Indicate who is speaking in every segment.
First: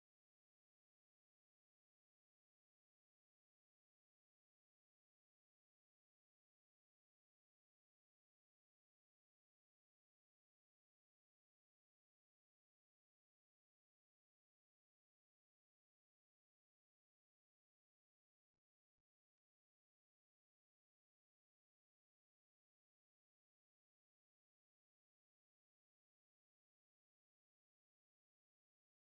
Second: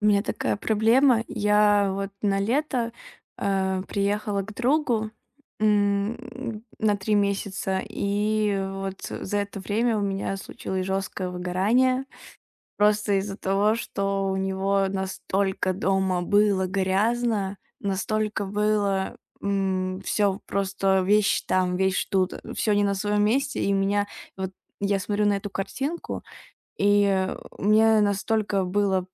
Speaker 1: У меня такая проблема. Я вот на лето приехала к другу на 3 месяца, и вот за это время у меня случилось жесткое выгорание. Просто из-за того, что у него настолько дома было грязно, настолько было все просто вещь там, вещь тут, все не на своем месте, и у меня вот я смотрю на эту картинку, и мне настолько было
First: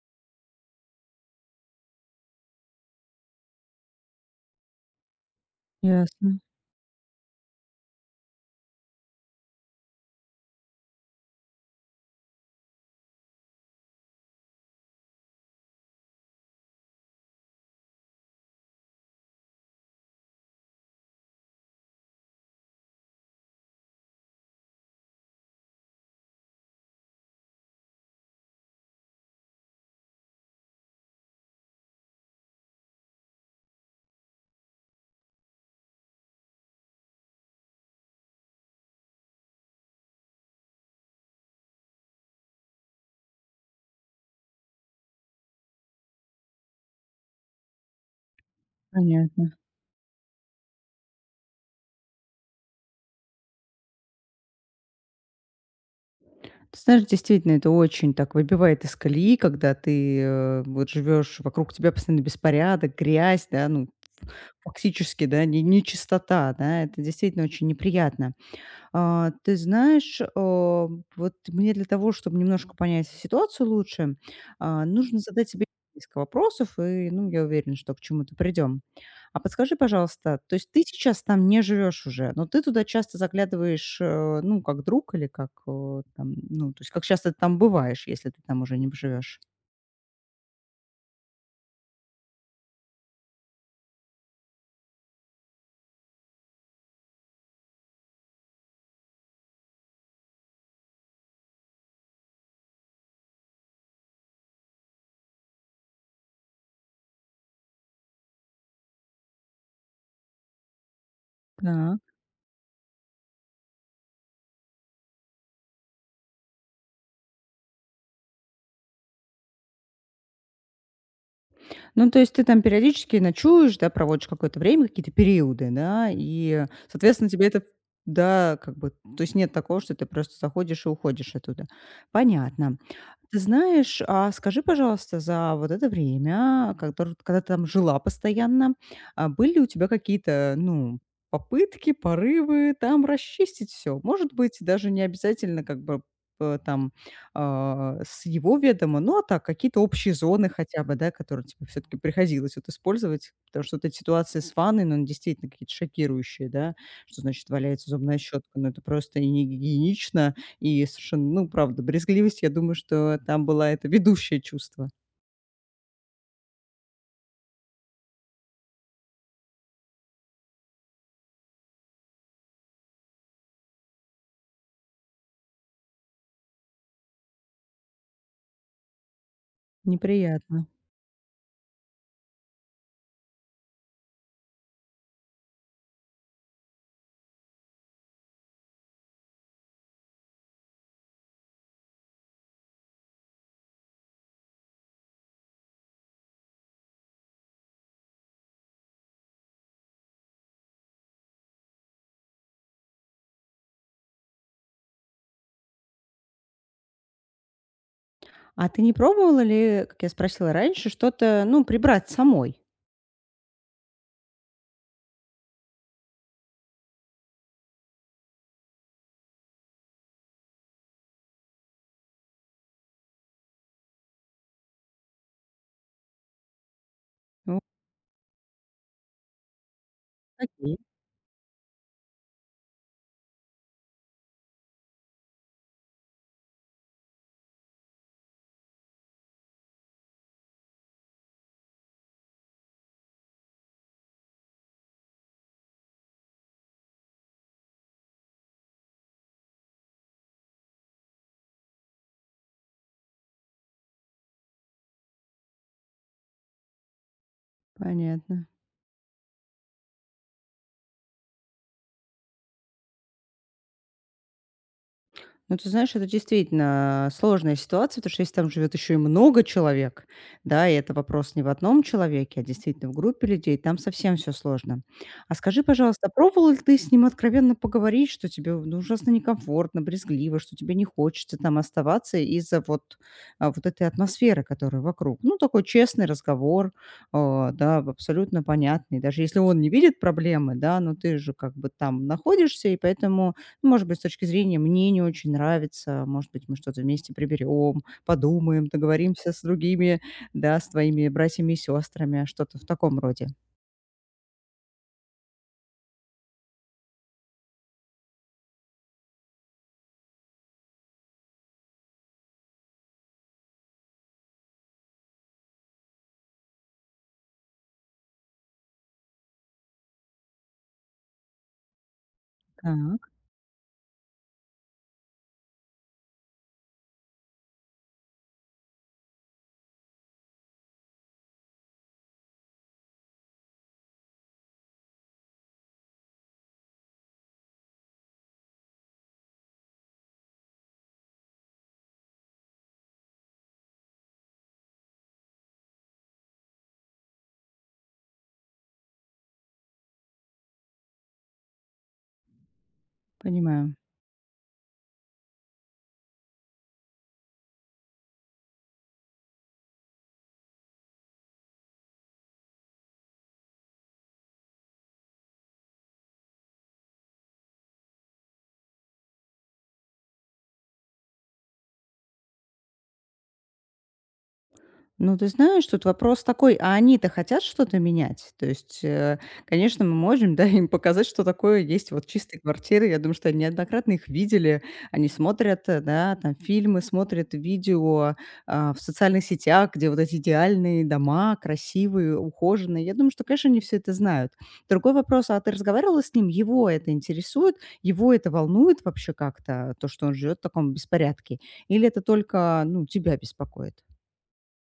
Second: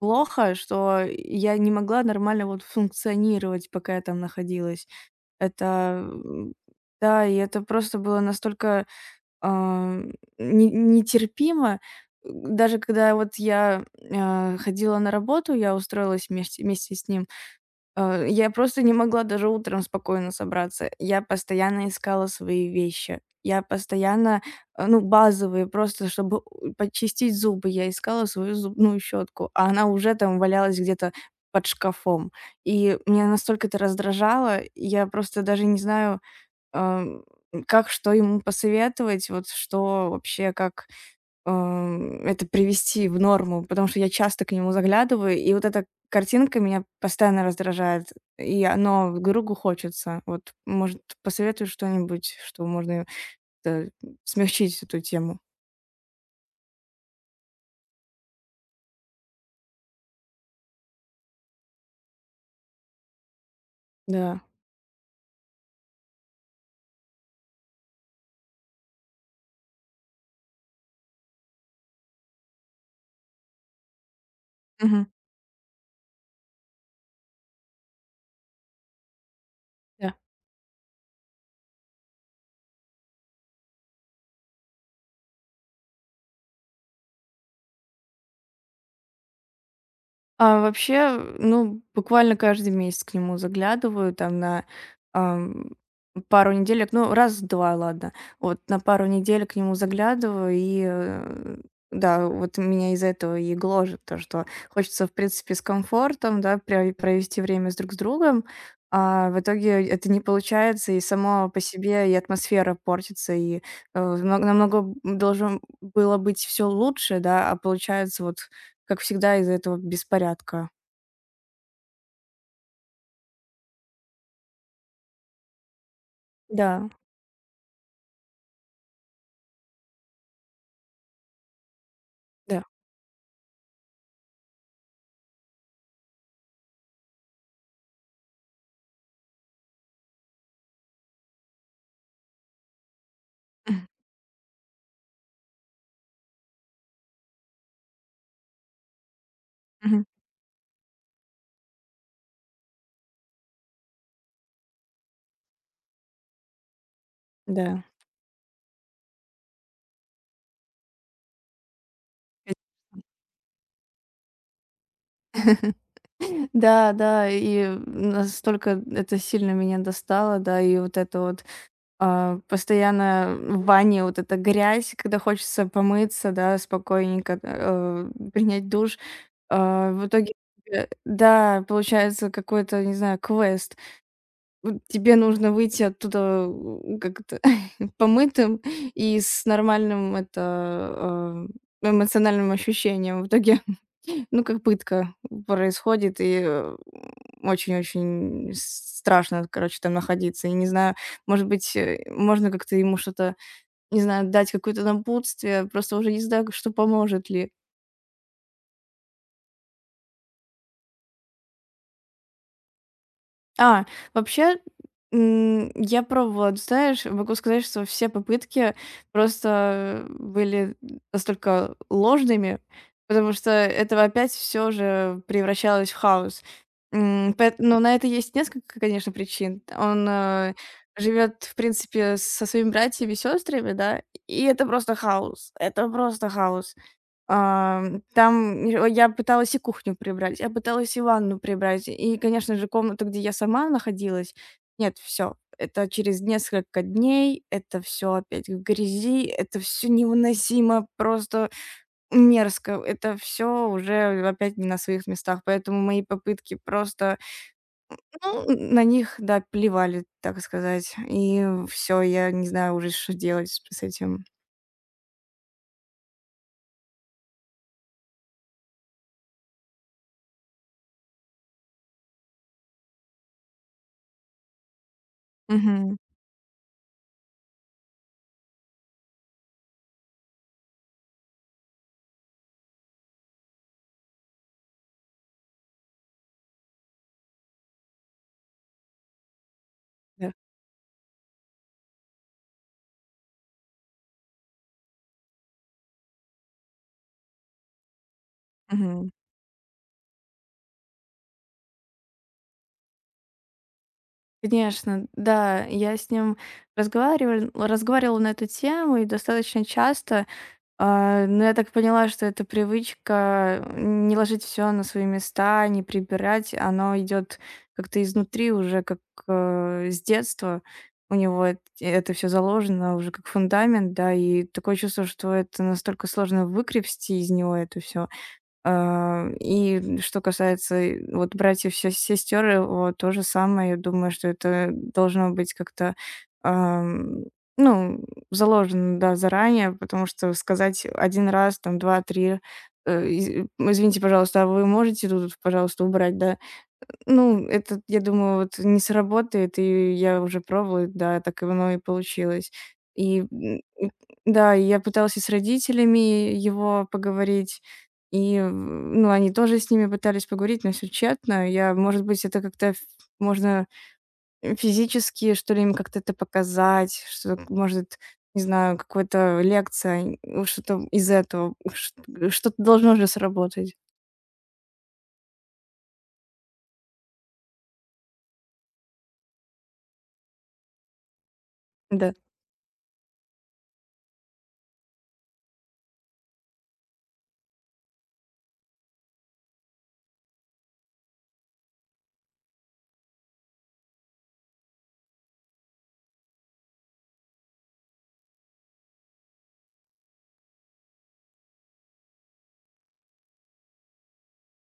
Speaker 1: плохо, что я не могла нормально вот функционировать, пока я там находилась. Это,
Speaker 2: Ясно,
Speaker 1: м, да, и это просто было настолько, а, не нетерпимо. Даже когда вот я ходила на работу, я устроилась вместе с ним. Я просто не могла даже утром спокойно собраться. Я постоянно искала свои вещи. Я постоянно, ну, базовые, просто чтобы у почистить зубы, я искала свою зубную щетку, а она уже там валялась где-то под шкафом. И меня настолько это раздражало, я просто даже не знаю, эм, как, что ему посоветовать, вот что вообще, как это привести в норму, потому что я часто к нему заглядываю, и вот эта картинка меня постоянно раздражает, и оно
Speaker 2: понятно.
Speaker 1: другу хочется. Вот, может, посоветуешь что-нибудь, что можно э, смягчить эту тему?
Speaker 2: Ты знаешь, действительно, это очень так выбивает из колеи, когда ты вот живешь, вокруг тебя постоянно беспорядок, грязь, да, ну,
Speaker 1: Да.
Speaker 2: фактически, да, нечистота, да, это действительно очень неприятно. А, ты знаешь, а, вот мне для того, чтобы немножко понять ситуацию лучше, а,
Speaker 1: Мгм.
Speaker 2: нужно задать себе несколько вопросов, и, ну, я уверена, что к чему-то придем. А подскажи, пожалуйста, то есть ты сейчас там не живешь уже, но ты туда часто заглядываешь, ну, как друг или как э, там, ну, то есть как часто ты там бываешь, если ты там уже не живешь?
Speaker 1: А вообще, ну, буквально каждый месяц к нему заглядываю, там на ам, пару неделек, ну, раз-два, ладно. Вот на пару недель к нему заглядываю, и да, вот меня из-за этого и гложет, то, что хочется, в принципе, с комфортом, да, провести время с друг с другом, а в итоге это не получается, и само по себе и атмосфера портится, и намного должно было быть все лучше, да, а получается вот как всегда, из-за этого беспорядка.
Speaker 2: Ну, то есть ты там периодически ночуешь, да, проводишь какое-то время, какие-то периоды, да, и,
Speaker 1: Да.
Speaker 2: соответственно, тебе это, да, как бы, то есть нет такого, что ты просто заходишь и уходишь оттуда.
Speaker 1: Да.
Speaker 2: Понятно. Ты знаешь, а скажи, пожалуйста, за вот это время, когда, когда ты там жила постоянно, а были ли у тебя какие-то, ну, попытки, порывы там расчистить
Speaker 1: Мгм.
Speaker 2: все? Может быть, даже не обязательно как бы э, там а, с его ведома. Ну, а так, какие-то
Speaker 1: Мгм.
Speaker 2: общие зоны хотя бы, да, которые тебе все таки приходилось вот использовать, потому что вот эти ситуации с ванной, ну, они действительно какие-то шокирующие, да, что значит
Speaker 1: Да.
Speaker 2: валяется зубная щетка, ну, это просто и не гигиенично, и совершенно, ну, правда, брезгливость, я
Speaker 1: Э
Speaker 2: думаю, что там была это ведущее чувство.
Speaker 1: Да, да, и настолько это сильно меня достало, да, и вот это вот, постоянно в ванне вот эта грязь, когда хочется помыться, да, спокойненько, принять душ. А, в итоге,
Speaker 2: Неприятно.
Speaker 1: да, получается какой-то, не знаю, квест. Вот тебе нужно выйти оттуда, у как то помытым и с нормальным, это, эмоциональным ощущением. В итоге, ну, как пытка происходит, и очень-очень страшно, короче, там находиться. И не знаю, может быть, можно как-то ему что-то, не знаю, дать какое-то напутствие, просто уже не знаю, что поможет ли.
Speaker 2: А ты не пробовала ли, как я спросила раньше, что-то, ну, прибрать самой?
Speaker 1: А, вообще, я пробовала, ты знаешь, могу сказать, что все попытки просто были настолько ложными, потому что это опять все же превращалось в хаос.
Speaker 2: Ну,
Speaker 1: Но на это есть несколько, конечно, причин. Он
Speaker 2: окей,
Speaker 1: живет, в принципе, со своими братьями и сестрами, да, и это просто хаос. Это просто хаос. Ам, там й я пыталась и кухню прибрать, я пыталась и ванну прибрать, и, конечно же, комнату, где я сама находилась. Нет, все, это через несколько дней, это все опять в грязи, это все невыносимо, просто мерзко. Это все уже опять не на своих местах, поэтому мои попытки просто, ну,
Speaker 2: понятно.
Speaker 1: на них, да, плевали, так сказать. И все, я не знаю уже, что делать с этим.
Speaker 2: Ну, ты знаешь, это действительно сложная ситуация, потому что если там живет еще и много человек, да, и это вопрос не в одном человеке, а действительно в группе людей, там совсем все сложно. А скажи,
Speaker 1: Мгм.
Speaker 2: пожалуйста, пробовал ли ты с ним откровенно поговорить, что тебе ну, ужасно некомфортно, брезгливо, что тебе не хочется там оставаться из-за вот, а, вот этой атмосферы, которая вокруг? Ну, такой честный разговор, а, да, абсолютно понятный. Даже если он не видит
Speaker 1: Да.
Speaker 2: проблемы, да, но ты же как бы там находишься, и поэтому может быть, с точки зрения мне не очень нравится, может быть, мы что-то вместе приберем, подумаем, договоримся с другими, да, с твоими братьями и сестрами, что-то в таком роде.
Speaker 1: Конечно, да, я с ним разговаривала, разговаривала на эту тему и достаточно часто. А, но я так поняла, что эта привычка не ложить все на свои места, не прибирать, оно идет как-то изнутри уже, как, с детства. У него эт это все заложено
Speaker 2: Так,
Speaker 1: уже как фундамент, да, и такое чувство, что это настолько сложно выкрести из него это все. А, и что касается, э, вот братьев, се сестер, э, вот то же самое. Я думаю, что это должно быть как-то, ам, ну, заложено, да, заранее, потому что сказать один раз, там два-три. Э, из "Извините, пожалуйста, а вы можете тут, пожалуйста, убрать?" Да, ну, это, я думаю, вот не сработает, и я уже пробовала, да, так и оно и получилось. И, м,
Speaker 2: понимаю.
Speaker 1: м, да, и я пыталась и с родителями его поговорить, и ну, они тоже с ними пытались поговорить, но все тщетно. Я, может быть, это как-то ф можно физически, что ли, им как-то это показать, что, может, не знаю, какая то лекция, н что-то из этого, ш что-то должно же сработать.
Speaker 2: Ну, ты знаешь, тут вопрос такой, а они-то хотят что-то менять? То есть, э, конечно, мы можем, да, им показать, что такое есть вот
Speaker 1: Да.
Speaker 2: чистые квартиры. Я думаю, что они неоднократно их видели. Они смотрят, э, да, там фильмы, смотрят видео а, в социальных сетях, где вот эти идеальные дома, красивые, ухоженные. Я думаю, что, конечно, они все это знают. Другой вопрос, а ты разговаривала с ним? Его это интересует? Его это волнует вообще как-то, то, что он живет в таком беспорядке? Или это только, ну, тебя беспокоит?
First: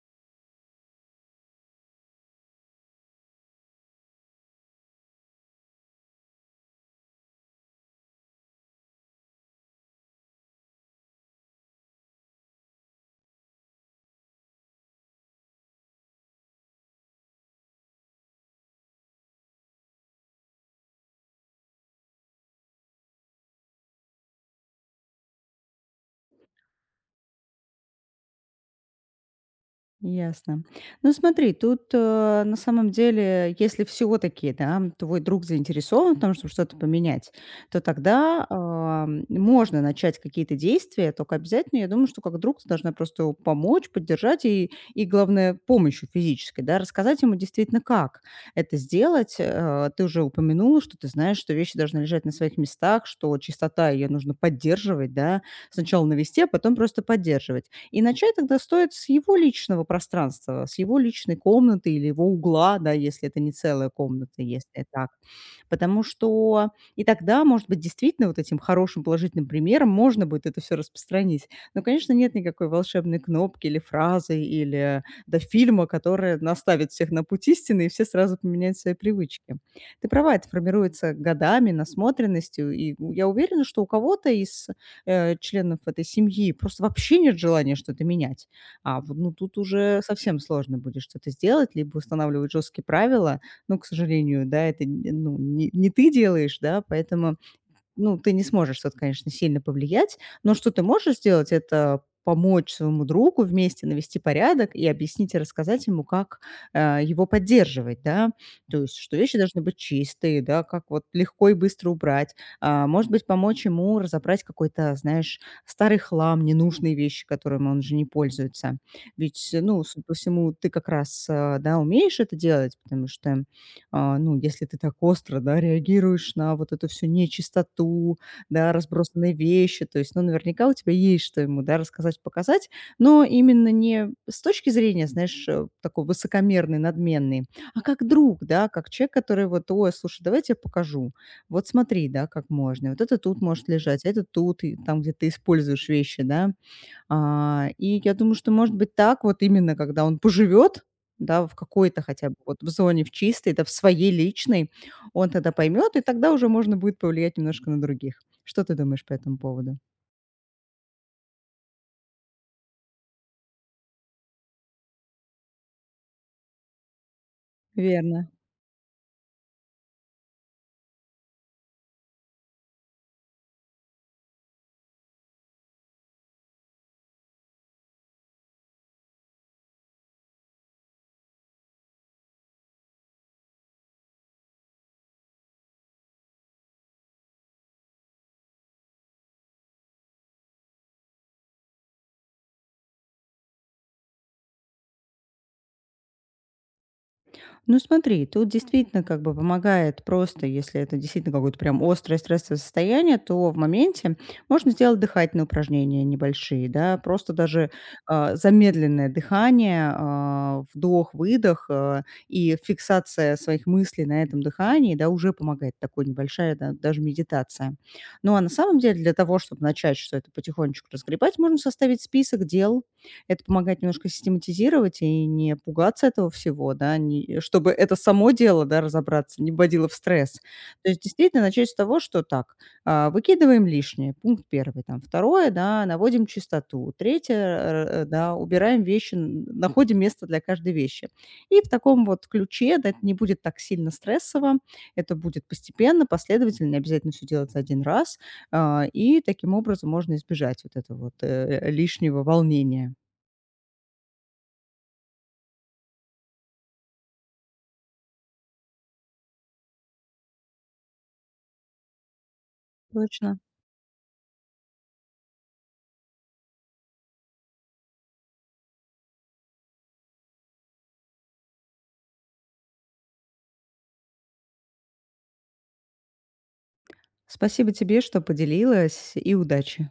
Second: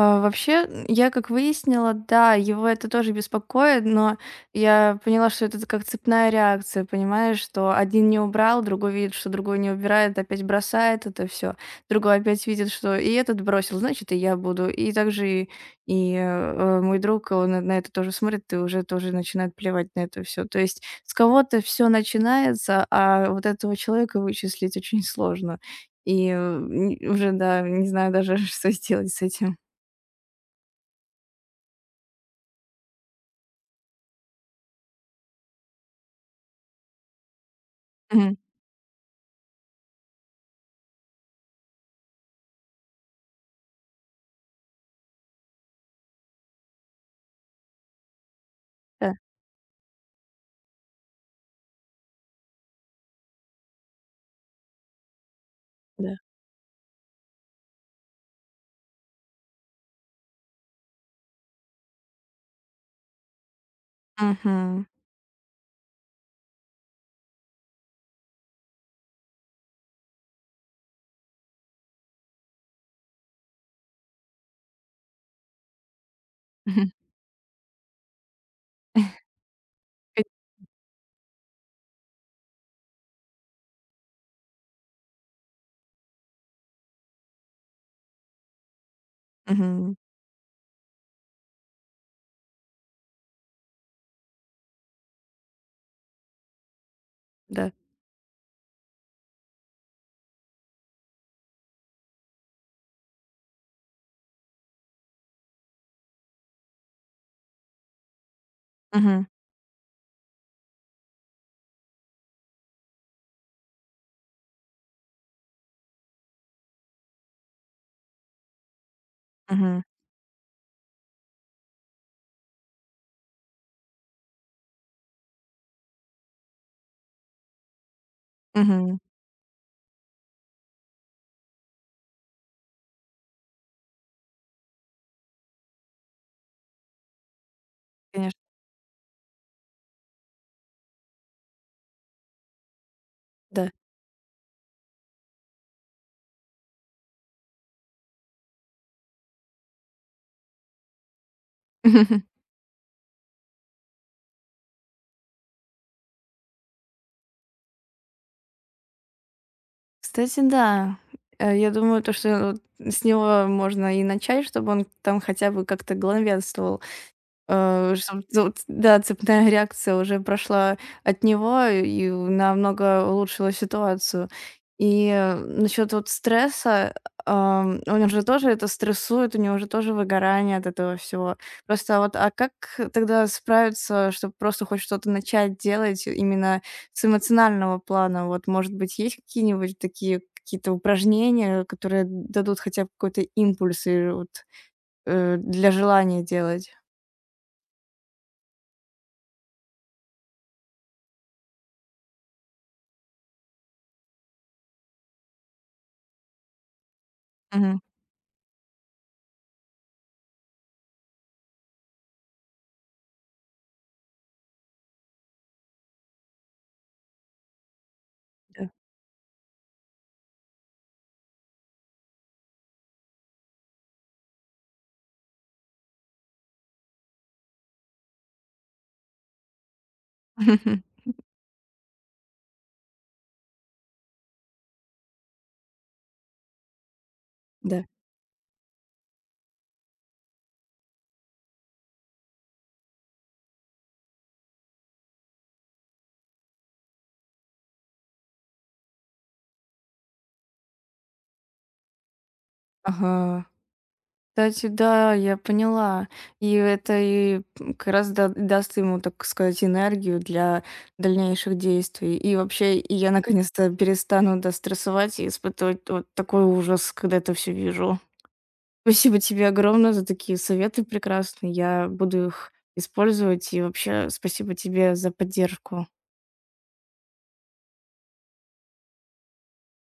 Speaker 1: А, вообще, я как выяснила, да, его это тоже беспокоит, но я поняла, что это как цепная реакция, понимаешь, что один не убрал, другой видит, что другой не убирает, опять бросает это все, другой опять видит, что и этот бросил, значит, и я буду. И также мой друг, он на это тоже смотрит и уже тоже начинает плевать на это все. То есть с кого-то все начинается, а вот этого человека вычислить очень сложно. Уже, да, не знаю даже, что сделать с этим.
Speaker 2: Ясно. Ну, смотри, тут, э, на самом деле, если всё-таки, да, твой друг заинтересован в том, чтобы что-то поменять, то
Speaker 1: Мгм.
Speaker 2: тогда, можно начать какие-то действия, только обязательно, я думаю, что как друг ты должна просто его помочь, поддержать и, главное, помощью физической, да, рассказать ему действительно, как это
Speaker 1: Да,
Speaker 2: сделать. Э, ты уже упомянула, что ты знаешь, что вещи должны лежать на своих местах, что чистота ее нужно поддерживать, да, сначала
Speaker 1: да.
Speaker 2: навести, а потом просто поддерживать. И начать тогда стоит с его личного пространства, с его личной комнаты или его угла, да, если это не целая комната, если
Speaker 1: Мгм.
Speaker 2: это Потому что и тогда, может быть, действительно вот этим хорошим положительным примером можно будет это все распространить. Но, конечно, нет никакой волшебной кнопки или фразы, или до фильма, которая
Speaker 1: Мгм.
Speaker 2: наставит всех на путь истины, и все сразу поменяют свои привычки. Ты
Speaker 1: Кон
Speaker 2: права, это формируется годами, насмотренностью, и у я уверена, что у кого-то из, э, членов этой семьи просто вообще нет желания что-то менять. А, вот ну, тут
Speaker 1: Мгм.
Speaker 2: уже совсем сложно будет что-то сделать, либо устанавливать жесткие правила, ну, к сожалению, да, это н ну, не ты делаешь, да, поэтому,
Speaker 1: Да.
Speaker 2: ну, ты не сможешь тут, конечно, сильно повлиять. Но что ты можешь сделать - это помочь своему другу вместе навести порядок и объяснить, и рассказать ему, как, э, его поддерживать, да. То есть, что
Speaker 1: Мгм.
Speaker 2: вещи должны быть чистые, да, как вот легко и быстро убрать. А, может быть, помочь ему разобрать какой-то, знаешь, старый хлам, ненужные вещи, которыми он уже не пользуется. Ведь, э, ну,
Speaker 1: Мгм.
Speaker 2: судя по всему, ты как раз, э, да, умеешь это делать, потому что а, ну, если ты так остро, да, реагируешь на вот эту всю нечистоту, да,
Speaker 1: Мгм.
Speaker 2: разбросанные вещи, то есть, ну, наверняка у тебя есть что ему, да, рассказать, показать, но именно не с точки зрения, знаешь, э, такой высокомерный, надменный, а как друг,
Speaker 1: Конечно,
Speaker 2: да, как человек, который вот, ой, слушай, давай я тебе покажу, вот смотри, да, как можно, вот это тут может
Speaker 1: да.
Speaker 2: лежать, а это тут, и там, где ты используешь вещи, да, а, и я думаю, что, может быть, так вот именно, когда он поживет, да, в какой-то хотя бы вот в зоне, в чистой, да, в своей личной, он тогда поймет, и тогда уже можно будет повлиять немножко на других. Что ты думаешь по этому поводу?
Speaker 1: Кстати, да. Я думаю, то, что, э, вот, с него можно и начать, чтобы он там хотя бы как-то главенствовал. Чтоб
Speaker 2: Верно.
Speaker 1: вот, да, цепная реакция уже прошла от него и намного улучшила ситуацию. И насчет вот стресса, у него же тоже это стрессует, у него же тоже выгорание от этого всего. Просто вот, а как тогда справиться, чтобы просто хоть что-то начать делать именно с эмоционального плана? Вот, может быть, есть какие-нибудь такие какие-то упражнения, которые дадут хотя бы какой-то импульс и вот, для желания делать?
Speaker 2: Ну смотри, тут действительно как бы помогает просто, если это действительно какое-то прям острое стрессовое состояние, то в моменте можно сделать дыхательные упражнения небольшие, да, просто даже
Speaker 1: Мгм.
Speaker 2: а, замедленное дыхание, а, вдох, выдох а, и фиксация своих мыслей на этом дыхании, да, уже помогает такой небольшая да, даже медитация. Ну а на самом деле для того, чтобы начать что-то потихонечку разгребать, можно составить список дел, это помогает немножко систематизировать и не пугаться этого всего, да, не, чтобы это само дело, да, разобраться, не вводило в стресс.
Speaker 1: Хм,
Speaker 2: То есть действительно начать с того, что так, а, выкидываем лишнее, пункт первый, там, второе, да, наводим чистоту, третье,
Speaker 1: да.
Speaker 2: э, да, убираем вещи, находим место для каждой вещи. И в таком вот ключе, да, это не будет так сильно стрессово, это будет постепенно, последовательно, не обязательно все делать за один раз, а, и таким образом можно избежать вот этого вот лишнего волнения.
Speaker 1: Ага. Кстати, да, я поняла. И это как раз даст ему, так сказать, энергию для дальнейших действий. И вообще, и я
Speaker 2: Точно.
Speaker 1: наконец-то перестану да, стрессовать и испытывать вот такой ужас, когда это все вижу. Спасибо тебе огромное за такие советы прекрасные. Я буду их использовать. И вообще, спасибо тебе за поддержку.
Speaker 2: Спасибо тебе, что поделилась, и удачи.